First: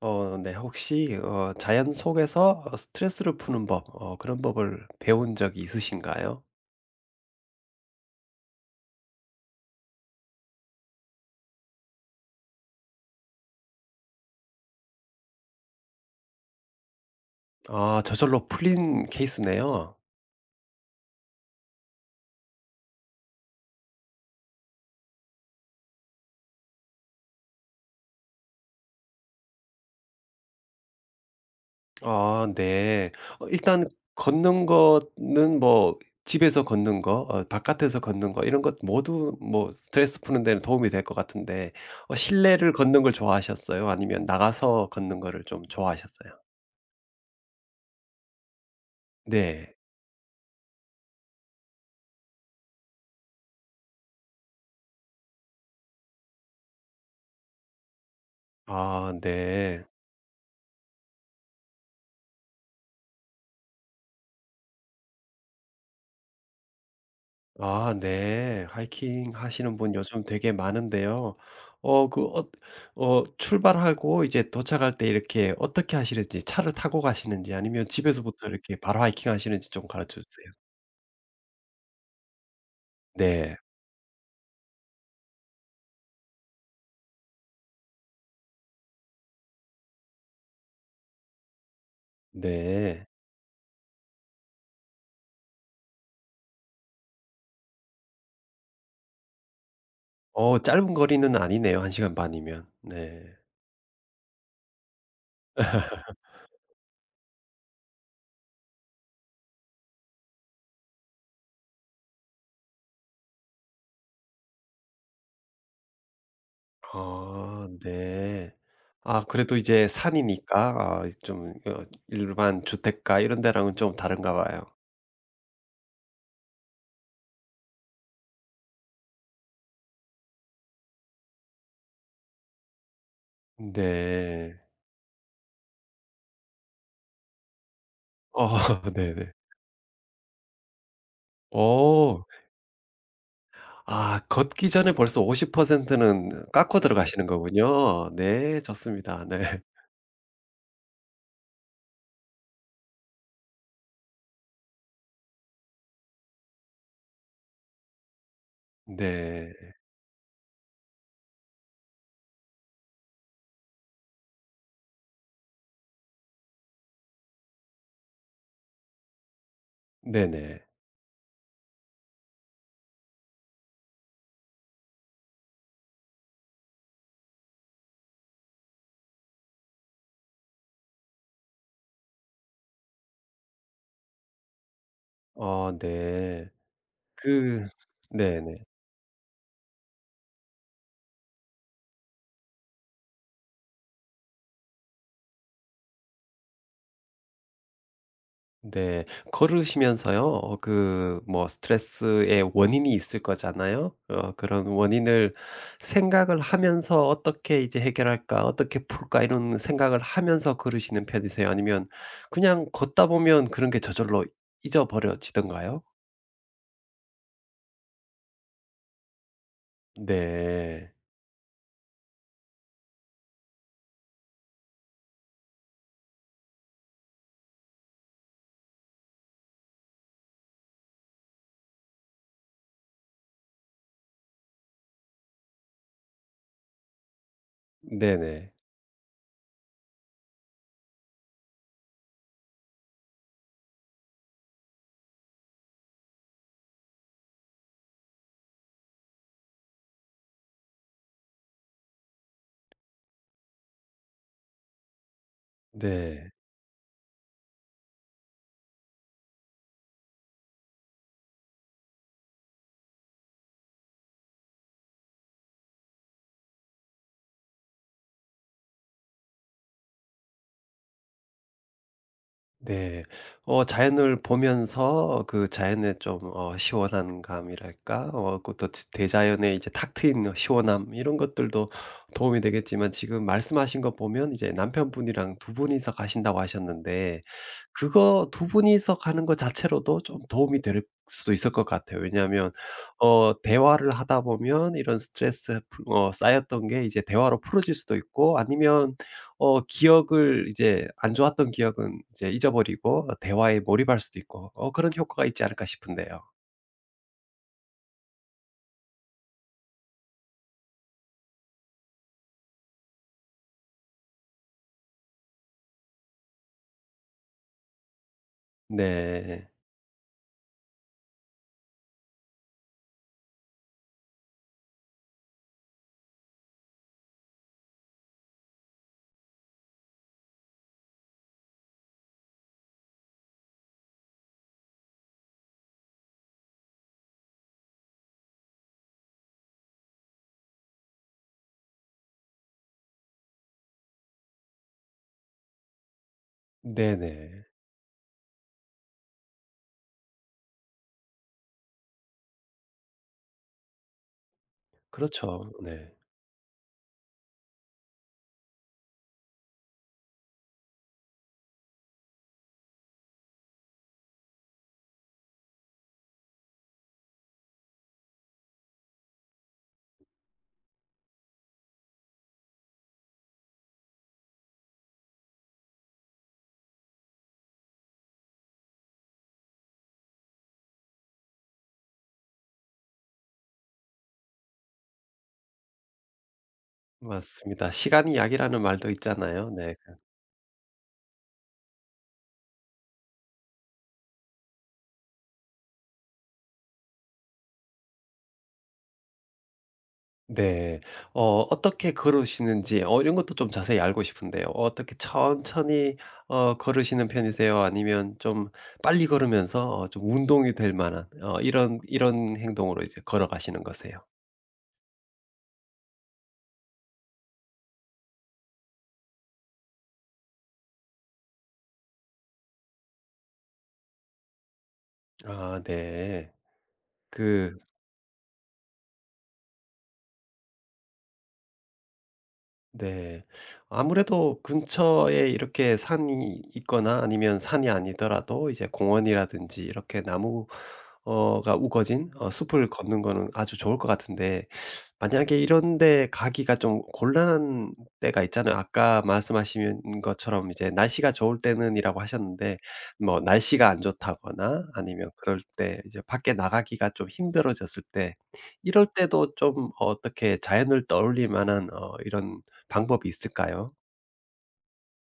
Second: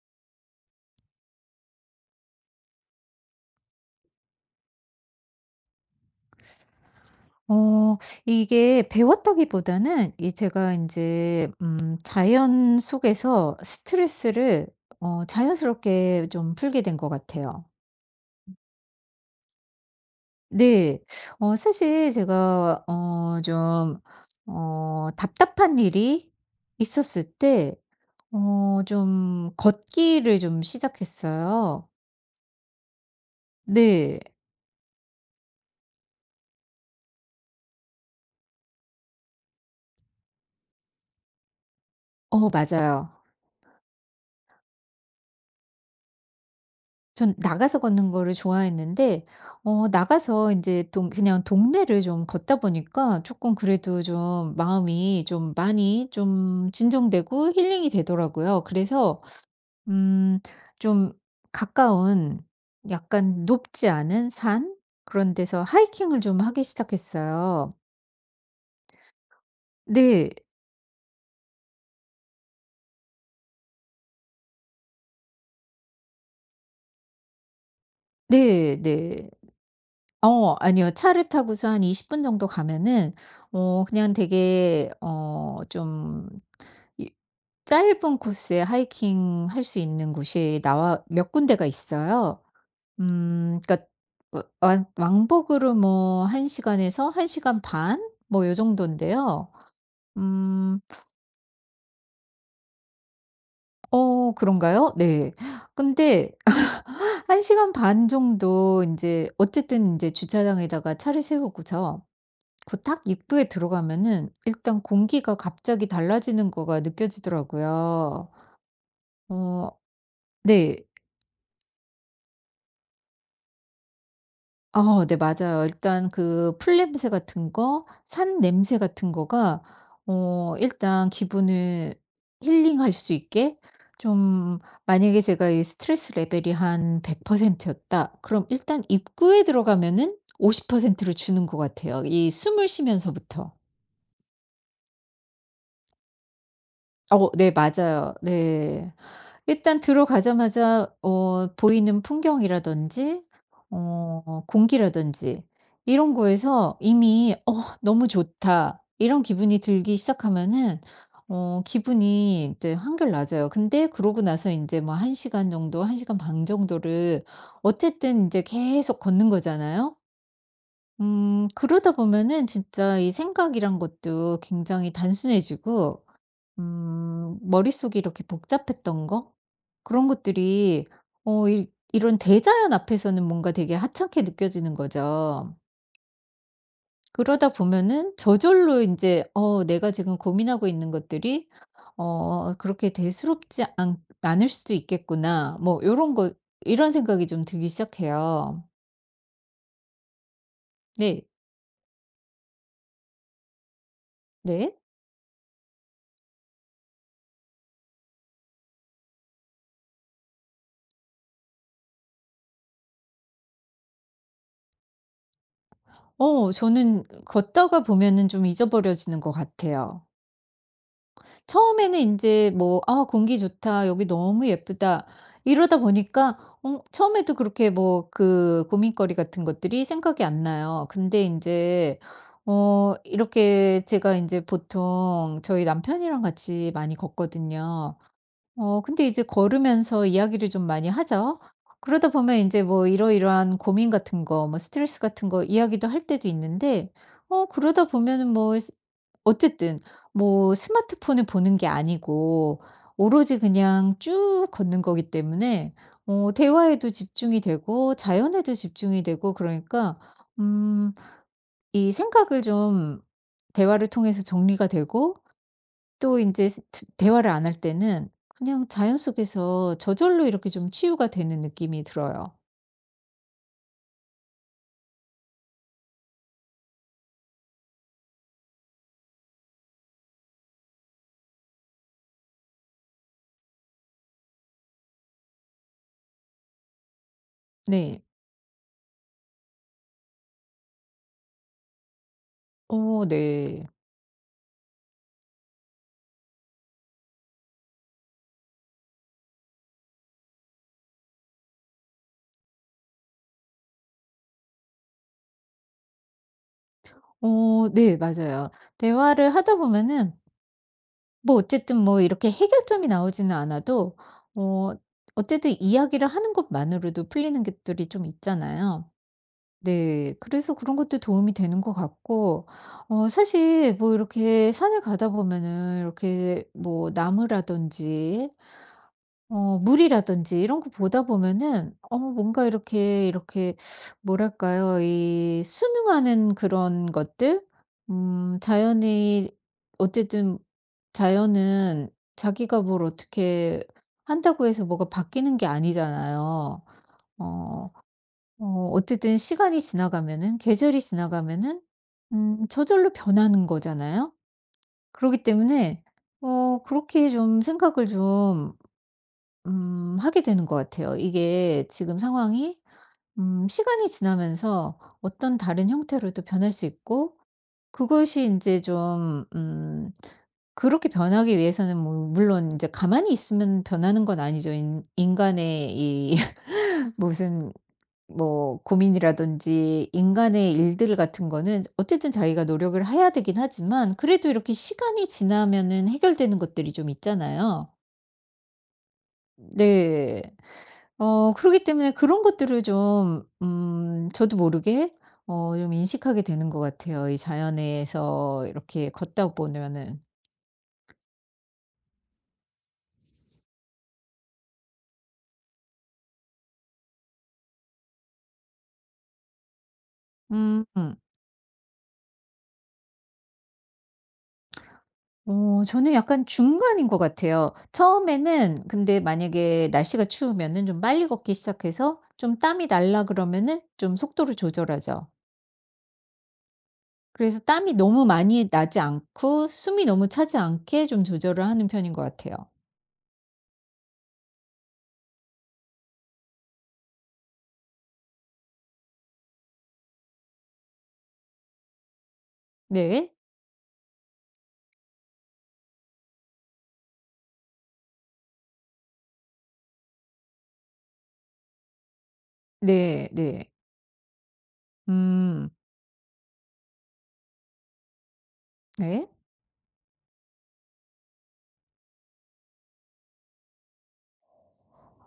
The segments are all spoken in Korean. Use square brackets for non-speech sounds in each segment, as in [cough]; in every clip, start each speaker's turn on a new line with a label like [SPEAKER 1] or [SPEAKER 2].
[SPEAKER 1] 네. 혹시 자연 속에서 스트레스를 푸는 법 그런 법을 배운 적이 있으신가요?
[SPEAKER 2] 어 이게 배웠다기보다는 이 제가 이제 자연 속에서 스트레스를 자연스럽게 좀 풀게 된 것 같아요.
[SPEAKER 1] 아, 저절로 풀린 케이스네요.
[SPEAKER 2] 네. 사실 제가 좀 답답한 일이 있었을 때 좀 걷기를 좀 시작했어요.
[SPEAKER 1] 아, 네. 일단
[SPEAKER 2] 네.
[SPEAKER 1] 걷는 거는 뭐 집에서 걷는 거 바깥에서 걷는 거 이런 것 모두 뭐 스트레스 푸는 데는 도움이 될 것 같은데 실내를 걷는
[SPEAKER 2] 맞아요.
[SPEAKER 1] 걸 좋아하셨어요? 아니면 나가서 걷는 거를 좀 좋아하셨어요?
[SPEAKER 2] 전 나가서 걷는 거를 좋아했는데
[SPEAKER 1] 네.
[SPEAKER 2] 나가서 이제 동 그냥 동네를 좀 걷다 보니까 조금 그래도 좀 마음이 좀 많이 좀 진정되고 힐링이 되더라고요.
[SPEAKER 1] 아,
[SPEAKER 2] 그래서
[SPEAKER 1] 네.
[SPEAKER 2] 음 좀 가까운 약간 높지 않은 산 그런 데서 하이킹을 좀 하기 시작했어요.
[SPEAKER 1] 아, 네. 하이킹 하시는 분 요즘
[SPEAKER 2] 네.
[SPEAKER 1] 되게 많은데요. 어 그 출발하고 이제 도착할 때 이렇게 어떻게 하시는지, 차를 타고 가시는지 아니면 집에서부터 이렇게
[SPEAKER 2] 네,
[SPEAKER 1] 바로
[SPEAKER 2] 네.
[SPEAKER 1] 하이킹 하시는지 좀 가르쳐 주세요.
[SPEAKER 2] 아니요. 차를 타고서 한 20분 정도 가면은
[SPEAKER 1] 네.
[SPEAKER 2] 그냥 되게 어좀 이 짧은 코스에 하이킹 할 수 있는 곳이 나와 몇 군데가 있어요.
[SPEAKER 1] 네.
[SPEAKER 2] 그러니까 와 왕복으로 뭐 1 시간에서 1 시간 반 뭐 요정도인데요. 음
[SPEAKER 1] 짧은 거리는 아니네요. 1 시간 반이면. 네.
[SPEAKER 2] 그런가요? 네.
[SPEAKER 1] [laughs]
[SPEAKER 2] 근데 [laughs] 1 시간 반 정도 이제 어쨌든 이제 주차장에다가 차를 세우고서 그 탁 입구에 들어가면은 일단 공기가 갑자기 달라지는 거가
[SPEAKER 1] 아,
[SPEAKER 2] 느껴지더라고요.
[SPEAKER 1] 네. 아, 그래도
[SPEAKER 2] 어
[SPEAKER 1] 이제
[SPEAKER 2] 네.
[SPEAKER 1] 산이니까 아, 좀 일반 주택가 이런 데랑은 좀 다른가 봐요.
[SPEAKER 2] 네, 맞아요. 일단 그 풀냄새 같은 거 산 냄새 같은 거가 일단 기분을 힐링할 수 있게
[SPEAKER 1] 네.
[SPEAKER 2] 좀, 만약에 제가 이 스트레스 레벨이 한 100% 였다. 그럼
[SPEAKER 1] 어,
[SPEAKER 2] 일단
[SPEAKER 1] [laughs] 네네.
[SPEAKER 2] 입구에 들어가면은 50%를 주는 것 같아요,
[SPEAKER 1] 어.
[SPEAKER 2] 이 숨을 쉬면서부터.
[SPEAKER 1] 아, 걷기 전에 벌써 50%는 깎고 들어가시는
[SPEAKER 2] 네,
[SPEAKER 1] 거군요.
[SPEAKER 2] 맞아요.
[SPEAKER 1] 네,
[SPEAKER 2] 네.
[SPEAKER 1] 좋습니다. 네.
[SPEAKER 2] 일단
[SPEAKER 1] [laughs]
[SPEAKER 2] 들어가자마자 보이는 풍경이라든지 공기라든지 이런 거에서 이미 '어 너무 좋다.' 이런
[SPEAKER 1] 네.
[SPEAKER 2] 기분이 들기 시작하면은 기분이 인제 한결 나아져요. 근데 그러고 나서 인제 뭐 1 시간 정도, 1 시간 반 정도를 어쨌든 인제 계속 걷는 거잖아요.
[SPEAKER 1] 네네.
[SPEAKER 2] 그러다 보면은 진짜 이 생각이란 것도 굉장히 단순해지고 머릿속이 이렇게 복잡했던 거? 그런 것들이 어 이 이런 대자연 앞에서는 뭔가 되게 하찮게 느껴지는 거죠.
[SPEAKER 1] 어 네.
[SPEAKER 2] 그러다
[SPEAKER 1] 그
[SPEAKER 2] 보면은
[SPEAKER 1] 네네.
[SPEAKER 2] 저절로 이제 내가 지금 고민하고 있는 것들이 '그렇게 대수롭지 않 않을 수도 있겠구나.' 뭐 요런 거 이런 생각이 좀 들기 시작해요.
[SPEAKER 1] 네. 걸으시면서요,
[SPEAKER 2] 네.
[SPEAKER 1] 뭐 스트레스의 원인이 있을 거잖아요. 그런
[SPEAKER 2] 네.
[SPEAKER 1] 원인을 생각을 하면서 '어떻게 이제 해결할까? 어떻게 풀까?' 이런 생각을 하면서 걸으시는 편이세요? 아니면 그냥 걷다 보면 그런 게 저절로 잊어버려지던가요?
[SPEAKER 2] 저는 걷다가 보면은 좀 잊어버려지는 것 같아요.
[SPEAKER 1] 네.
[SPEAKER 2] 처음에는 인제 뭐 '아 공기 좋다. 여기 너무 예쁘다.' 이러다 보니까 처음에도 그렇게 뭐 그 고민거리 같은 것들이 생각이 안 나요. 근데 인제 이렇게 제가 인제 보통 저희 남편이랑 같이 많이 걷거든요.
[SPEAKER 1] 네네.
[SPEAKER 2] 근데 이제 걸으면서 이야기를 좀 많이 하죠. 그러다 보면 이제 뭐 이러이러한 고민 같은 거 뭐 스트레스 같은 거 이야기도 할 때도 있는데 그러다 보면은 뭐 스 어쨌든 뭐 스마트폰을 보는 게 아니고 오로지 그냥 쭉 걷는 거기 때문에
[SPEAKER 1] 네.
[SPEAKER 2] 대화에도 집중이 되고 자연에도 집중이 되고 그러니까 음 이 생각을 좀 대화를 통해서 정리가 되고 또 인제 대화를 안 할 때는 그냥 자연 속에서 저절로 이렇게 좀 치유가 되는 느낌이 들어요.
[SPEAKER 1] 네. 자연을 보면서 그 자연의 좀 시원한 감이랄까? 어그 대자연의 이제 탁 트인 시원함 이런 것들도 도움이 되겠지만, 지금 말씀하신 거 보면 이제 남편분이랑 두 분이서 가신다고 하셨는데
[SPEAKER 2] 네.
[SPEAKER 1] 그거 두 분이서 가는 거 자체로도 좀 도움이 될 수도 있을 것 같아요. 왜냐하면
[SPEAKER 2] 네.
[SPEAKER 1] 대화를 하다 보면 이런 스트레스 풀 어 쌓였던 게 이제 대화로 풀어질 수도 있고, 아니면 기억을, 이제 안 좋았던 기억은 이제 잊어버리고 대화에 몰입할 수도 있고, 그런 효과가 있지 않을까 싶은데요.
[SPEAKER 2] 네, 맞아요. 대화를 하다 보면은 뭐 어쨌든 뭐 이렇게 해결점이 나오지는 않아도 어 어쨌든 이야기를 하는 것만으로도 풀리는 것들이 좀 있잖아요.
[SPEAKER 1] 네.
[SPEAKER 2] 네. 그래서 그런 것도 도움이 되는 것 같고 사실 뭐 이렇게 산을 가다 보면은 이렇게 뭐 나무라든지 물이라든지 이런 거 보다 보면은 뭔가 이렇게 뭐랄까요? 이 순응하는 그런 것들? 자연이 어쨌든 자연은 자기가 뭘 어떻게 한다고 해서 뭐가 바뀌는 게 아니잖아요.
[SPEAKER 1] 네네.
[SPEAKER 2] 어 어쨌든 시간이 지나가면은 계절이 지나가면은 저절로 변하는 거잖아요. 그러기
[SPEAKER 1] 그렇죠.
[SPEAKER 2] 때문에
[SPEAKER 1] 네.
[SPEAKER 2] 그렇게 좀 생각을 좀 하게 되는 것 같아요. 이게 지금 상황이 시간이 지나면서 어떤 다른 형태로도 변할 수 있고 그것이 이제 좀 그렇게 변하기 위해서는 뭐 물론 이제 가만히 있으면 변하는 건 아니죠. 인 인간의 이 [laughs] 무슨 뭐 고민이라든지 인간의 일들 같은 거는 어쨌든 자기가 노력을 해야 되긴 하지만 그래도 이렇게 시간이 지나면은 해결되는 것들이 좀 있잖아요.
[SPEAKER 1] 맞습니다. 시간이 약이라는 말도 있잖아요. 네.
[SPEAKER 2] 네. 그러기 때문에 그런 것들을 좀 저도 모르게 좀 인식하게 되는 것 같아요, 이 자연에서 이렇게 걷다 보면은.
[SPEAKER 1] 네. 어떻게 걸으시는지 이런 것도 좀 자세히 알고 싶은데요. 어떻게 천천히 걸으시는 편이세요? 아니면 좀 빨리 걸으면서 좀 운동이
[SPEAKER 2] 음.
[SPEAKER 1] 될
[SPEAKER 2] 음.
[SPEAKER 1] 만한 이런 행동으로 이제 걸어가시는 거세요?
[SPEAKER 2] 저는 약간 중간인 것 같아요. 처음에는, 근데 만약에 날씨가 추우면은 좀 빨리 걷기 시작해서 좀 땀이 날라 그러면은 좀 속도를 조절하죠.
[SPEAKER 1] 아, 네.
[SPEAKER 2] 그래서
[SPEAKER 1] 그
[SPEAKER 2] 땀이 너무 많이 나지 않고 숨이 너무 차지 않게 좀 조절을 하는 편인 것 같아요.
[SPEAKER 1] 네. 아무래도 근처에 이렇게 산이 있거나 아니면 산이 아니더라도 이제 공원이라든지 이렇게 나무 어가 우거진 숲을 걷는
[SPEAKER 2] 네.
[SPEAKER 1] 거는 아주 좋을 것 같은데, 만약에 이런 데 가기가 좀 곤란한 때가 있잖아요. 아까 말씀하신 것처럼 이제 날씨가 좋을 때는이라고 하셨는데,
[SPEAKER 2] 네,
[SPEAKER 1] 뭐
[SPEAKER 2] 네.
[SPEAKER 1] 날씨가 안 좋다거나 아니면 그럴
[SPEAKER 2] 음.
[SPEAKER 1] 때 이제 밖에 나가기가 좀 힘들어졌을 때, 이럴
[SPEAKER 2] 네.
[SPEAKER 1] 때도 좀 어떻게 자연을 떠올릴 만한 이런 방법이 있을까요?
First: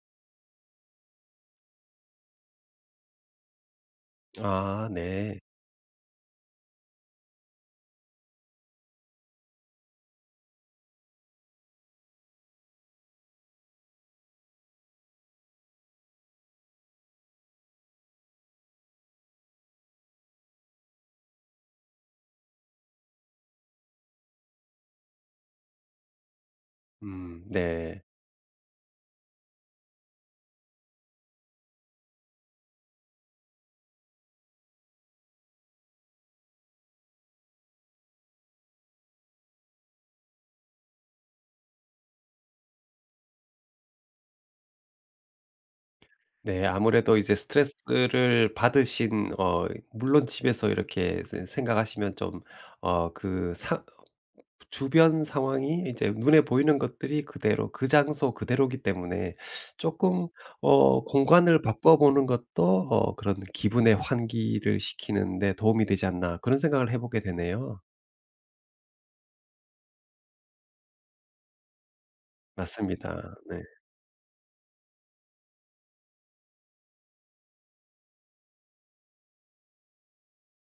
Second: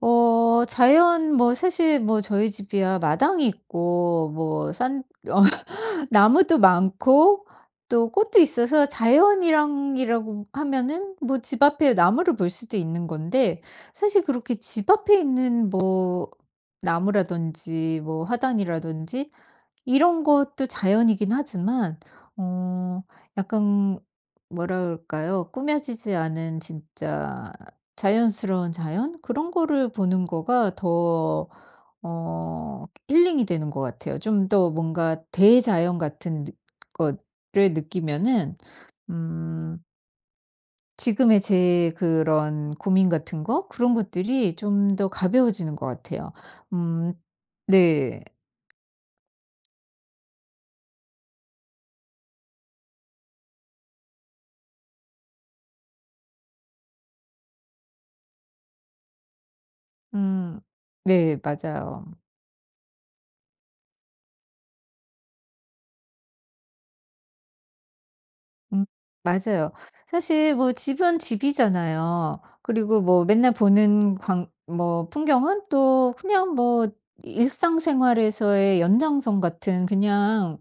[SPEAKER 2] 자연 뭐 사실 뭐 저희 집이야 마당이 있고 뭐
[SPEAKER 1] 아,
[SPEAKER 2] 산 [laughs]
[SPEAKER 1] 네.
[SPEAKER 2] 어 나무도 많고 또 꽃도 있어서 자연이랑이라고 하면은 뭐 집 앞에 나무를 볼 수도 있는 건데, 사실 그렇게 집 앞에 있는 뭐 나무라든지 뭐 화단이라든지 이런 것도 자연이긴 하지만 어 약간 뭐라 그럴까요? 꾸며지지 않은
[SPEAKER 1] 음,
[SPEAKER 2] 진짜
[SPEAKER 1] 네.
[SPEAKER 2] 자연스러운 자연? 그런 거를 보는 거가 더 힐링이 되는 것 같아요. 좀 더 뭔가 대자연 같은 느 거를 느끼면은 음 지금의 제 그런 고민 같은 거 그런 것들이 좀 더 가벼워지는 것 같아요.
[SPEAKER 1] 네,
[SPEAKER 2] 음.
[SPEAKER 1] 아무래도 이제
[SPEAKER 2] 네.
[SPEAKER 1] 스트레스를 받으신 물론 집에서 이렇게 세 생각하시면 좀 어 그 사 주변 상황이 이제 눈에 보이는 것들이 그대로 그 장소 그대로기 때문에 조금
[SPEAKER 2] 음. 네,
[SPEAKER 1] 공간을 바꿔
[SPEAKER 2] 맞아요.
[SPEAKER 1] 보는 것도 그런 '기분의 환기를 시키는 데 도움이 되지 않나.' 그런 생각을 해 보게 되네요.
[SPEAKER 2] 음. 맞아요. 사실 뭐 집은 집이잖아요. 그리고 뭐
[SPEAKER 1] 맞습니다.
[SPEAKER 2] 맨날
[SPEAKER 1] 네.
[SPEAKER 2] 보는 광 뭐 풍경은 또 그냥 뭐 일상생활에서의 연장선 같은, 그냥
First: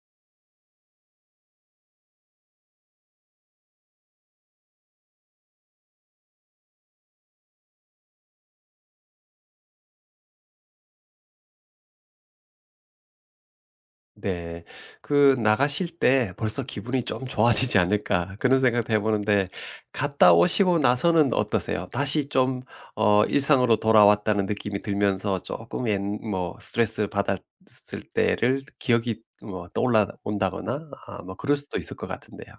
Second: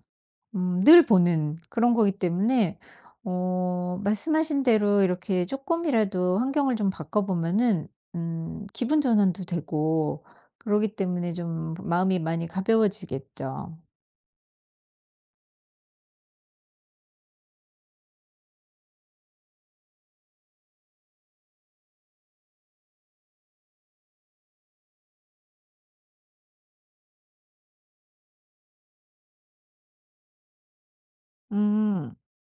[SPEAKER 2] 늘 보는 그런 거기 때문에 말씀하신 대로 이렇게 조금이라도 환경을 좀 바꿔 보면은 기분 전환도 되고 그러기 때문에 좀 마음이 많이 가벼워지겠죠.
[SPEAKER 1] 네. 그 '나가실 때 벌써 기분이 좀 좋아지지 않을까.' 그런 생각도 해 보는데, 갔다 오시고 나서는 어떠세요? 다시 좀 일상으로 돌아왔다는 느낌이 들면서 조금 옛 뭐 스트레스 받았을 때를 기억이 뭐 떠올라 온다거나 아 뭐 그럴 수도 있을 것
[SPEAKER 2] 음.
[SPEAKER 1] 같은데요.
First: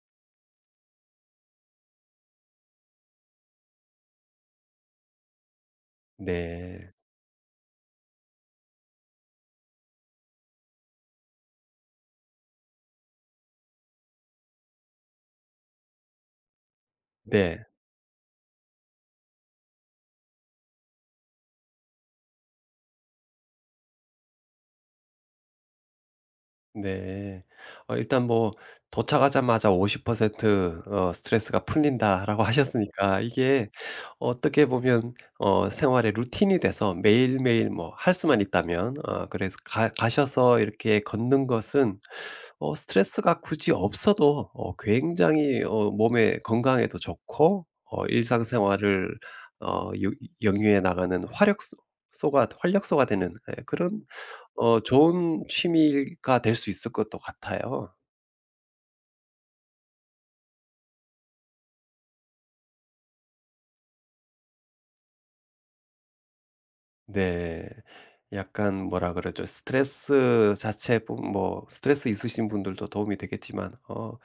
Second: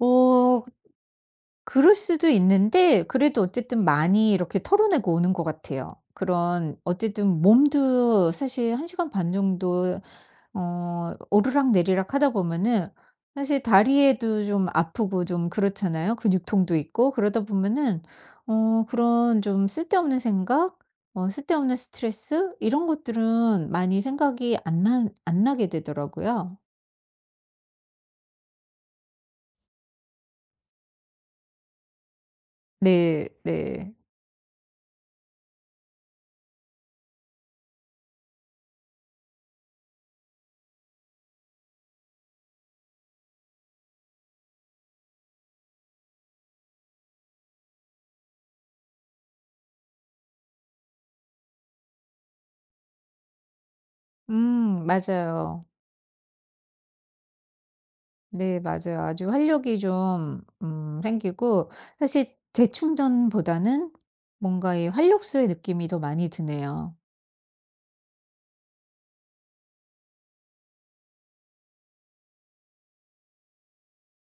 [SPEAKER 2] 어 그럴 수도 있는데 그래도 어쨌든 많이 이렇게 털어내고 오는 것 같아요. 그런,
[SPEAKER 1] 네.
[SPEAKER 2] 어쨌든 몸도 사실 1 시간 반 정도 오르락내리락 하다 보면은 사실 다리에도 좀 아프고 좀 그렇잖아요. 근육통도 있고 그러다
[SPEAKER 1] 네.
[SPEAKER 2] 보면은 그런 좀 쓸데없는 생각, 쓸데없는 스트레스 이런 것들은 많이 생각이 안 나게 되더라고요.
[SPEAKER 1] 네. 일단 뭐 도착하자마자 50%어 "스트레스가 풀린다."라고 [laughs] 하셨으니까,
[SPEAKER 2] 네,
[SPEAKER 1] 이게
[SPEAKER 2] 네.
[SPEAKER 1] 어떻게 보면 생활의 루틴이 돼서 매일매일 뭐 할 수만 있다면 그래서 가 가셔서 이렇게 걷는 것은 스트레스가 굳이 없어도 굉장히 몸의 건강에도 좋고, 일상생활을 어 유 영위해 나가는 화력소 소가 활력소가 되는, 예, 그런
[SPEAKER 2] 음.
[SPEAKER 1] 좋은
[SPEAKER 2] 맞아요.
[SPEAKER 1] 취미가 될 수 있을 것도 같아요.
[SPEAKER 2] 네, 맞아요. 아주 활력이 좀 생기고 사실 재충전보다는 뭔가 이 활력소의 느낌이 더 많이 드네요.
[SPEAKER 1] 네. 약간 뭐라 그러죠? 스트레스 자체 뿐 뭐 스트레스 있으신 분들도 도움이 되겠지만,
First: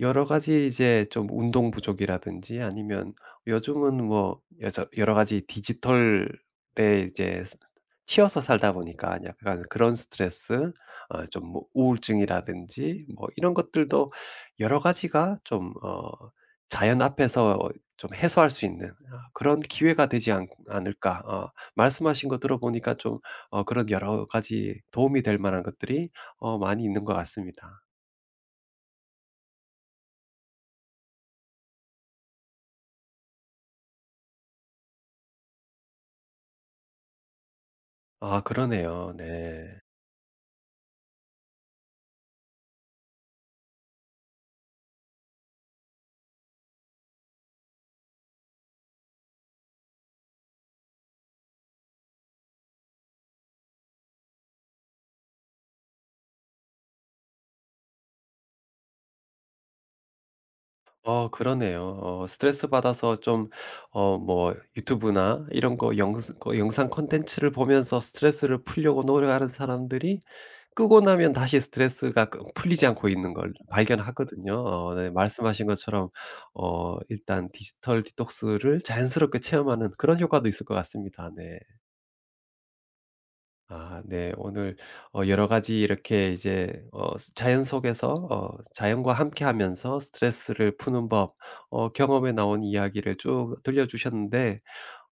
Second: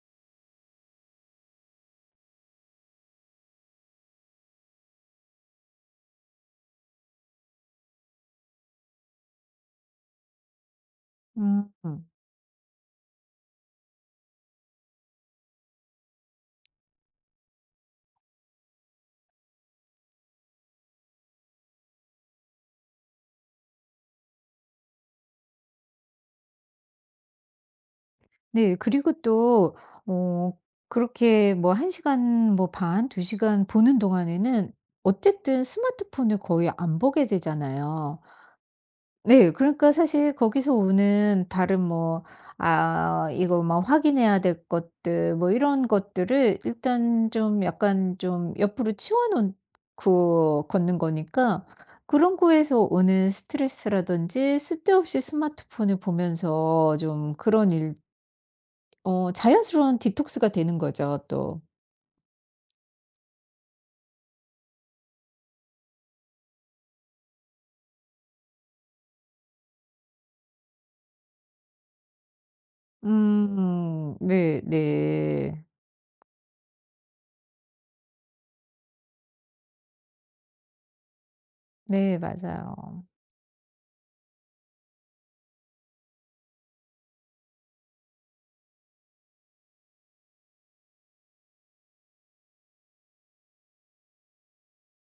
[SPEAKER 1] 여러 가지 이제 좀 운동 부족이라든지 아니면 요즘은 뭐여 여러 가지 디지털에 이제 치여서 살다 보니까 약간 그런 스트레스, 어, 좀뭐
[SPEAKER 2] 음.
[SPEAKER 1] 우울증이라든지 뭐 이런 것들도 여러 가지가 좀 어, 자연 앞에서 좀 해소할 수 있는 아, 그런 기회가 되지 않을까. 어, 말씀하신 거 들어보니까 좀 그런 여러 가지 도움이 될 만한 것들이 많이 있는 것 같습니다.
[SPEAKER 2] 네. 그리고 또 어 그렇게 뭐 1 시간 뭐 반, 2 시간 보는 동안에는 어쨌든 스마트폰을 거의 안 보게 되잖아요.
[SPEAKER 1] 아, 그러네요.
[SPEAKER 2] 네.
[SPEAKER 1] 네.
[SPEAKER 2] 그러니까 사실 거기서 오는 다른 뭐 아 이거 막 확인해야 될 것들 뭐 이런 것들을 일단 좀 약간 좀 옆으로 치워 놓고 걷는 거니까 그런 거에서 오는 스트레스라든지 쓸데없이 스마트폰을 보면서 좀 그런 일, 자연스러운 디톡스가 되는 거죠
[SPEAKER 1] 어,
[SPEAKER 2] 또.
[SPEAKER 1] 그러네요. 어, 스트레스 받아서 좀 뭐 유튜브나 이런 거 영 거 영상 콘텐츠를 보면서 스트레스를 풀려고 노력하는 사람들이 끄고 나면 다시 스트레스가 풀리지 않고 있는 걸
[SPEAKER 2] 음.
[SPEAKER 1] 발견하거든요.
[SPEAKER 2] 네,
[SPEAKER 1] 어, 네,
[SPEAKER 2] 네.
[SPEAKER 1] 말씀하신 것처럼 일단 디지털 디톡스를 자연스럽게 체험하는 그런 효과도 있을 것 같습니다. 네.
[SPEAKER 2] 네, 맞아요.
[SPEAKER 1] 아, 네. 오늘 여러 가지 이렇게 이제 어 스 자연 속에서 자연과 함께하면서 스트레스를 푸는 법, 경험에 나온 이야기를 쭉 들려주셨는데,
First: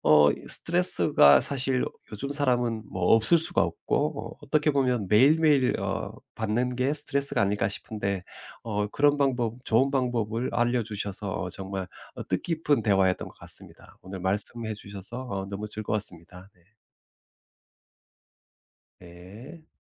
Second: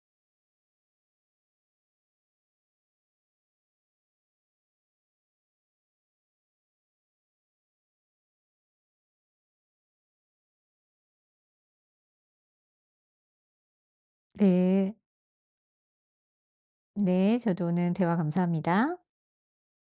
[SPEAKER 1] 이 스트레스가 사실 요즘 사람은 뭐 없을 수가 없고, 어떻게 보면 매일매일 받는 게 스트레스가 아닐까 싶은데, 그런 방법, 좋은 방법을 알려주셔서 정말 뜻깊은 대화였던 것 같습니다. 오늘 말씀해
[SPEAKER 2] 네.
[SPEAKER 1] 주셔서 너무 즐거웠습니다. 네.
[SPEAKER 2] 네, 저도 오늘 대화 감사합니다.
[SPEAKER 1] 네.